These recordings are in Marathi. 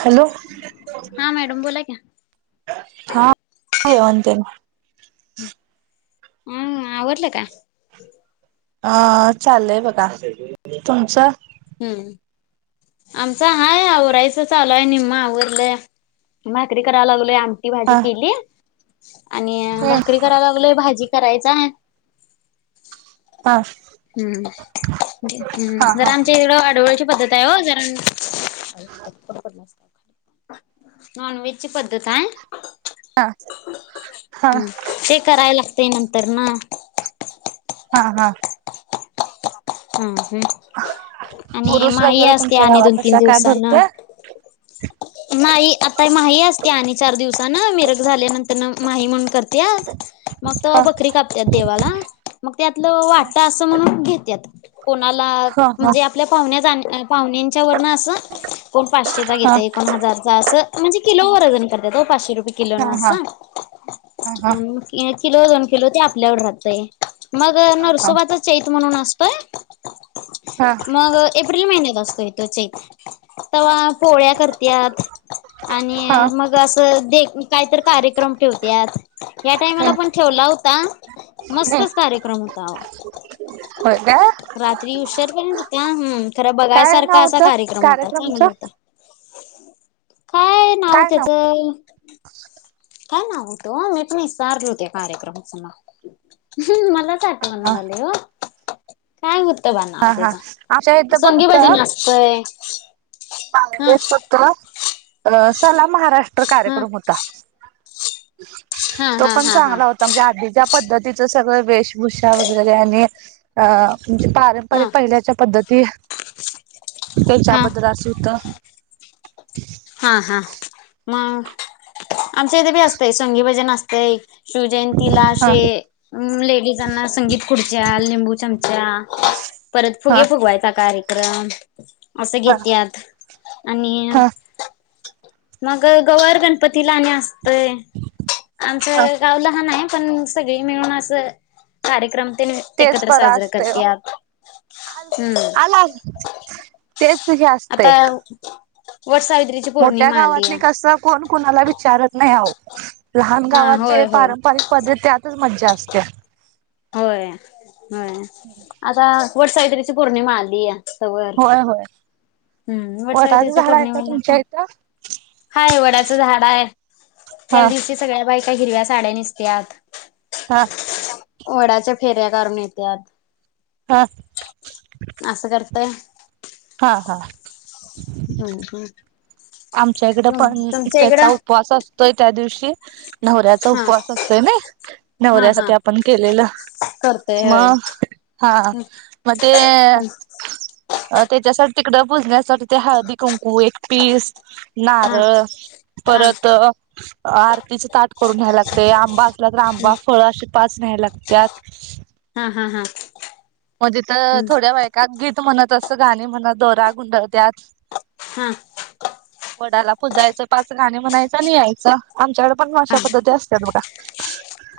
हॅलो हा मॅडम बोला की हा [inaudible] [unintelligible] हा आवडलं का अ चालेय बघा तुमचं हम्म आमचं हाय आवरायच चालूय निम्मा आवरलं भाकरी करायला लागलोय हा भाजी केली आणि हा भाकरी कराला लागल भाजी करायच आहे हा हा हम्म हम्म जम ळ पद्ज प हा हा हम्म ते करायला ते नंतर ना हा हा हम्म आणि उरुस माही वगैरे असते तुमच्या आणि दोन गावात तीन असा काय दिवसाना भरतोय नाही आता मा असते आणि चार दिवसान मिरघ झाल्यानंतर म्हण त्यात मग त हा बकरी कापत देवाला मग त्यातलं वाट असं म्हणून घेत त कोणाला हा हा म्हणजे आपल्या पाण्या जा पाहण्यांच्या व ना असं कोण पाचशेचा हा हा घेत एकोण हजारचा असं म्हणजेिलो वजन करात तो पाशे रुये को नाश हा हा हा किलो दोन किलो ते आपल्यावर राहतय मग हा नरसोबातच येत म्हणून पय हा हा मग एप्रिल महिन्या बसतो तोचे तेव्हा पोळ्या करतत हा आणि हम्म मग असं दे काहीतरी कार्यक्रम ठेवतत या टायमाला पण ठेवला होता हम्म मस्तच कार्यक्रम हो दव होय काय रात्री हुशार पण त्या हम् खर काय बघायसारखा नाव असा होतं कार्यक्रम होता चांगले कार्यक्रमचं होता ह काय नाव त्याचं काय नाय होतो मी पण वितारल ते कार्यक्रम मलाच हा आठवण हा झालंय हो काय होत काय बाय नाव हा हा त्याचा आमच्या संगीबाजी आसतय त अ सलाम महाराष्ट्र कार्यक्रम हा होता तो हा पण हा हा चांगला होता म्हणजे आधी ज्या पद्धतीचा सगळ वेशभूषा वगैरे आणि म्हणजे पारंपरिक हा पहिल्याच्या पद्धती हा हा त्यांच्याबद्दल का [inaudible] हा हा मग आमच्या इथे बी असतेय संगी भजन असते. शिवजयंतीला हा असे लेडीजांना संगीत खुर्च्या लिंबू चमचे. [unintelligible] परत हा फुगे फुगवायचा कार्यक्रम क्रम असं हा घेत्यात. आणि हा मग गवर गणपती लाण्यास ते आमच हा गाव लहान आहे. पण सगळी मिळून असं कार्यक्रम. ते तेच एकत्र बरं साजरा आसतय ओ करत्यात हम्म आला. तेच असत. आता वट सावित्रीची पौर्णिमा आली आहे. कुणाला विचारत नाही आवो. लहान हा गावात जे होय होय पारंपरिक पद्धती त्यातच मज्जा असते. असत्या होय होय आता वट सावित्रीची पौर्णिमा आली य होय होय. हम्म वटाचं वटसावित्रीच्या झाड आहे का पौर्णिमेला तुमच्या पण इथं हाय वड्याचं झाड आहे त्या हा दिवशी सगळ्या बाईका का हिरव्या साड्या नेसत्यात. हा. वडाच्या फेऱ्या घालून येत्यात. हा. असं करतय. हा हम्. हम्. आमच्याकडे पण त्याचा इकडं उपवास असतोय त्या दिवशी. ह [inaudible] नवऱ्याचा हा उपवास असतो नाही, हा हा नवऱ्यासाठी आपण केलेलं करतोय होय मग हा हम्म मग ते, अ त्याच्यासाठी तिकडं पुजण्यासाठी ते हळदी कुंकू एक पीस ह [inaudible] हा नारळ, हा हा परत, आरतीचे ताट करून घ्यायला लागतय, आंबा आंबा, फळं, अशे पाच न्याय लाग त्यात हा. हा. हा. म तिथ थोड्या बायकाात गीत म्हणत तसं गाणी म्हणत, दोरा गुंडळत्यात, हम. वडाला पुजायचं पाच गाणी म्हणायचं आणि यायचं आमच्याकडे पण हा अशा पद्धती असतात बघा.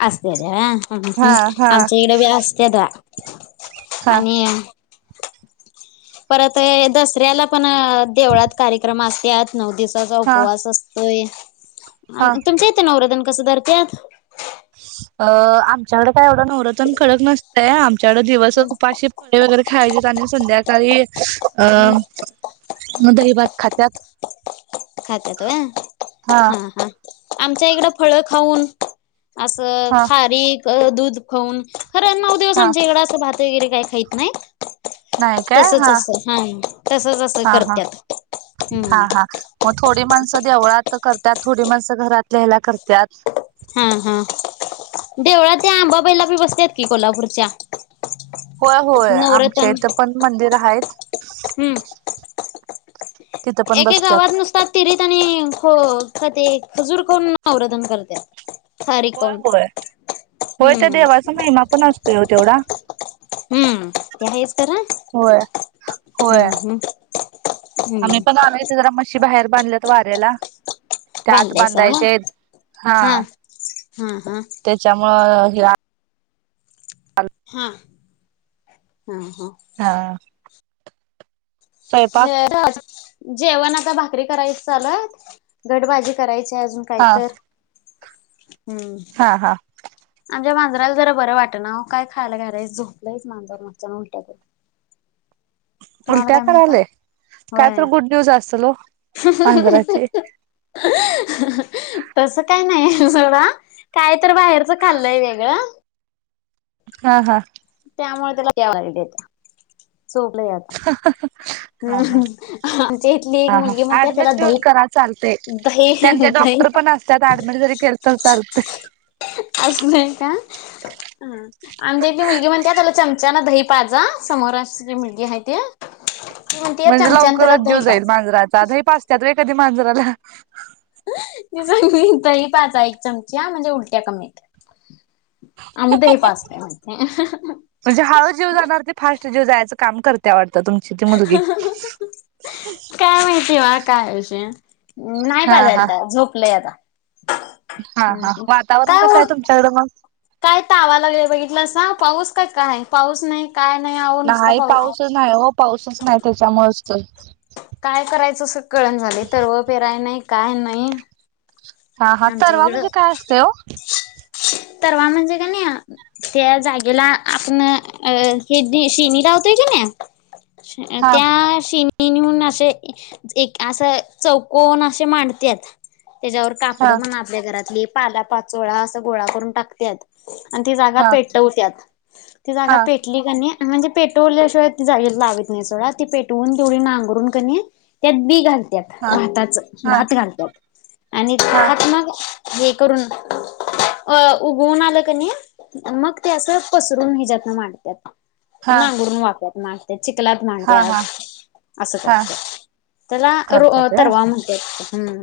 असते अद वा ह् हा हा आमच्या इकडे बी असत्यात [unintelligible] हा आणि- परत दसऱ्याला पण देवळात कार्यक्रम असत्यात. नऊ दिवसाचा हा उपवास असतोय. म हा तुमच इते नवरतन कसं धरत्यात अ.. आमच्याकडे काय एवढ नवरतन खडक नसतय, आमच्याकडे दिवस उपाशी वैगरे [unintelligible] खायचे आणि संध्याकाळी हम्. [inaudible] म दही भात खात्यात, खात्यात होय, हा. हा. आमच्याइकडं फळ खाऊन अस हा खारीक, अ.. दूध खाऊन, खर नऊ दिवस हा आमच्या इकडं भात वगैरे काय खाहीत नाहीत. नाही काय तसच असंत, हा तसच असं हा हा करत्यात. हा हम्म. हा मग थोडी माणसं देवळात त्यात थोडी माणसं घरातल्या हेला करत्यात, हा हा देवळाात त्या आंबाबाईला बी बसत की कोल्हापूरच्या होय होय आमच्या नवरतन इथं पण मंदिर आहेत हम्म तिथं पण एके गावात बसतात नुसतात तिरीत आणि ख का ते खजूर करून नरोधन करत होय होय होय तर हम्म देवाचा महिमा पण असतोय तेवढा हम्म त्या होय होय हम्म हम्म आम्ही हम्म पण आलय जरा मच्शी बाहेर बांधल्यात तवारेला त्या आत बांधलायसा होय बांधायचे हा हा हा त्याच्यामुळं हे आ हा हा हा स्वयंपाक ह जेवण आता भाकरी करायच चालत घटभजी करायची अजून हा काहीत हा हा माझ्या मजराला जरा बरं वाट ना काय खायला घरयस झोपलंय मांजर मगच्या उलट्याक तुम्हाला उलट्या काय माहित आहे करायले काय होय तर गुड न्यूज असेल ओ मांजराची तस काय नाही काय तर बाहेरचं खाल्लंय वेगळं हा हा त्यामुळे त्याला दवा देत ह हा हा हम्म आमच्या इथली एक हा ह मुलगी म्हणते त्याला ऍडमिट दही घऊन करा चालते दही त्यांचे डॉक्टर दही पण असतात ऍडमिट जरी केलं तर चालते आणिली मुलगी म्हणतेला चमचा ना दही पाजा समोर मुलगी आहे ती म्हणते म्हणजे चमचान त्याला लवकरच जीव दही जाईल पाजा मांजराचा आ पाचत्यात व एाधी मांजर झाला त तही पाचा एक चमची ह म्हणजे उलट्या कमीत म्हणजे हळू जीव जाणार ते फास्ट जीव जायचं. काम करतिया वाटत. काय माहिती वा काय विषय नाही हा हा पाजल त्या झोपलंय आता हा हा वातावरण काय कस आहे ऊन तुमच्याकड मग? काय तावा लागलय बघितलंसां पाऊस काय काय पाऊस नाही. काय नाही अहो नुसता नाही पाऊस पाऊसच नाही हो पाऊसच नाही त्याच्यामुळच काय करायचं अस कळना झालय तरव पेराय नाही. काय नाही. हा हा आमच्या तरवा इकडं म्हणजे काय असतय हो? तरवा म्हणजे कनी त्या जागेला आपण हे शेनी रावतोय कनी हा त्या शेणी नि म्हणून असे एक अस चौकोन असे मांडत्यात त्याच्यावर हा [unintelligible] पाला पाचोळा असा गोळा करून टाकत्यात. आणि ती जागा हा पेटवत्यात. ती हा जागा पेटली कनी म्हणजे पेटवल्याशिवाय जाय लावत नाही सोडा ती पेटवून तेवढी नांगरून कनी त्यात बी घाल हा भाताच हा भात घालत्यात आणि हा ह्यात मग हे करून उगवून आलं कनी मग ते असं पसरून ह्यच्यातन मांडत्यात. हा नांगरून वाकत मा चिखलात हा मांत्यात हा असं हा करत्यात त्याला रो करतात व्हय तरवा म्हणत्यात हम्म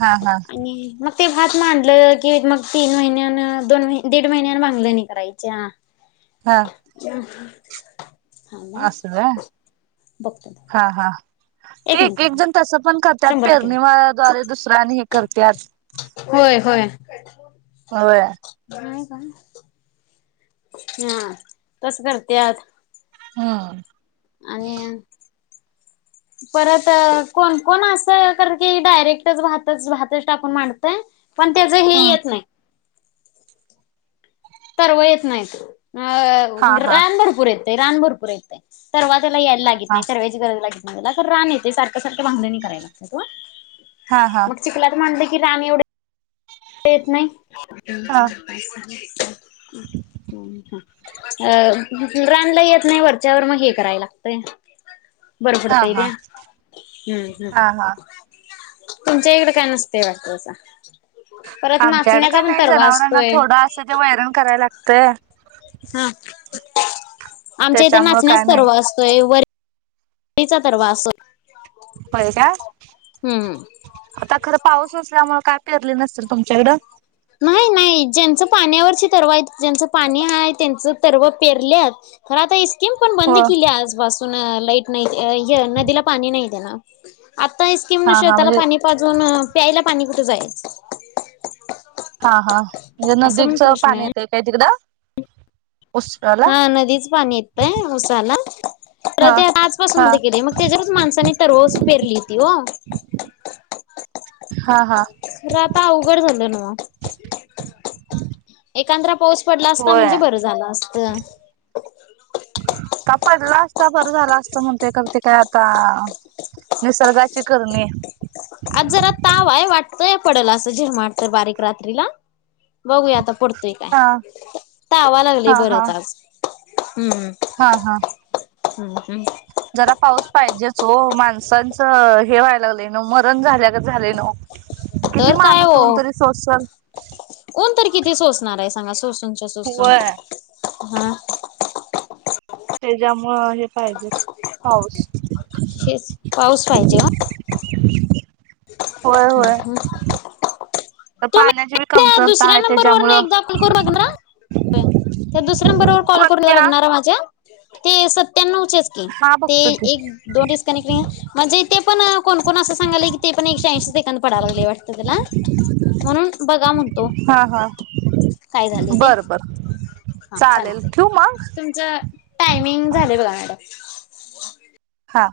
हा हा आणि मग ते भात मांडलं की मग तीन महिन्यान दोन महि दीड महिन्यान बांगलंनी करायच्या. [inaudible] थांबा अस होय बघतो हा हा ते एक एक जन तस पन करतात शंभर टक्के पेरणीमा द्वारे दुसऱ्या आनी हे करत्यात होय होय. नाहीय का? हा तस करत्यात. हं आणि परत कोण कोण असं कर की डायरेक्टच भातच भातच टाकून मांडतय. पण त्याच हे हम्म येत नाही. तरव येत नाहीत. हा अं हा ग्रांद भरपूर आहेत. ते रान भरपूर येतय. परवा त्याला यायला हा लागत हा नाही पर्वाची गरज लागल. मला तर रान येतय सारख सारख बांधणी करायला लागतात हो. हा हा मग चिकलात मांडलं कि तिला आम्ही एवढ. येत नाही. [unintelligible] हा [unintelligible] अ रानला येत नाही वरच्यावर मग हे कराय लागतय. बरबडतय ते हा हम्मं हम्मं. हा हा तुमच्या इकडे काय नसतय वाटतं. आमच्याकड का नाही जनावरांना असतोय थोडं असं ते वैरन करायला लागतंय. हां [inaudible] आमच्या इथ त्याच्यामुळं नाचण्यास काय नाही सर्व असतोय. आई चा तरवा असो. होय का हम्म. आता खरं पाऊस नसल्यामुळे काय. पेरले नस. [unintelligible] नाही नाही ज्यांचं पाण्यावर तरव आहेत ज्यांचं पाणी आहे त्यांच तरव पेरले तर आता. स्कीम पण बंद हो केली आजपास तून लाईट. नाही य नदीला पाणी नाही दे ना. आता सस्कीम न हा हा शेताला म्हणजे पाणी पाजून प्यायला. पाणी कुठ जायच? हां हां असं नदीच पण प्रश्न पाणी आहे. येत आय काय तिकडं. उसळला हा नदीच पाणी येतंय उसाला तर हा ते आजपासून हा होत की रे मग त्याच्यावरच माणसानी तरवस पेरली ती हो. हा हा आता अवघड झालं ना म एककांद्र पाऊ. पडला असता होय म्हणजे बर झालं असत. का पडला असता बरं झाल असत म्हणतोय खर ते काय आता निसर्गाची करणी. आज जरा ताव आहे, वाटतंय पडल असं झीरमाट तर बारीक रात्रीला. बघूया आता पडतोय हा काय तावा लागलंय हा हा बरंच आज. हम्म. हा हा हम्म हम्म. जरा पाऊस पाहिजेच वो माणसांचं हे व्हायला लागलंय न मरण झाल्या गत झालय नव्ह. तर काय वो ऊन तरी किती सोचणार आहे सांगा सोस नच्या सोसून. होय हां. त्याच्यामुळं हे पाहिजेच पाऊस. हेच पाऊस पाहिजे वो होय होय. तर पाण्याची त्या कमतरता दुसऱ्या आहे नंबरवर न त्याच्यामुळं एकदा कॉल करून बघणारा? त्या दुसऱ्या नंबरवर कॉल करू कोणत्या बघणार माझ्या? ते सत त्यां नऊच्याच की हा ते बघतो की एक दोन डिस्कनेक्टिंग म्हणजे ते पण कोण-कोण असं सांगायल की ते पण एकशे ऐंशी ए पडाय लागले वाटत त्याला, म्हणून बघा. हा हा काय झाल ते बर बर चालेल चालतय ठेवू मग तुमच टायमिंग झालय बगा मॅडम. [inaudible] हा.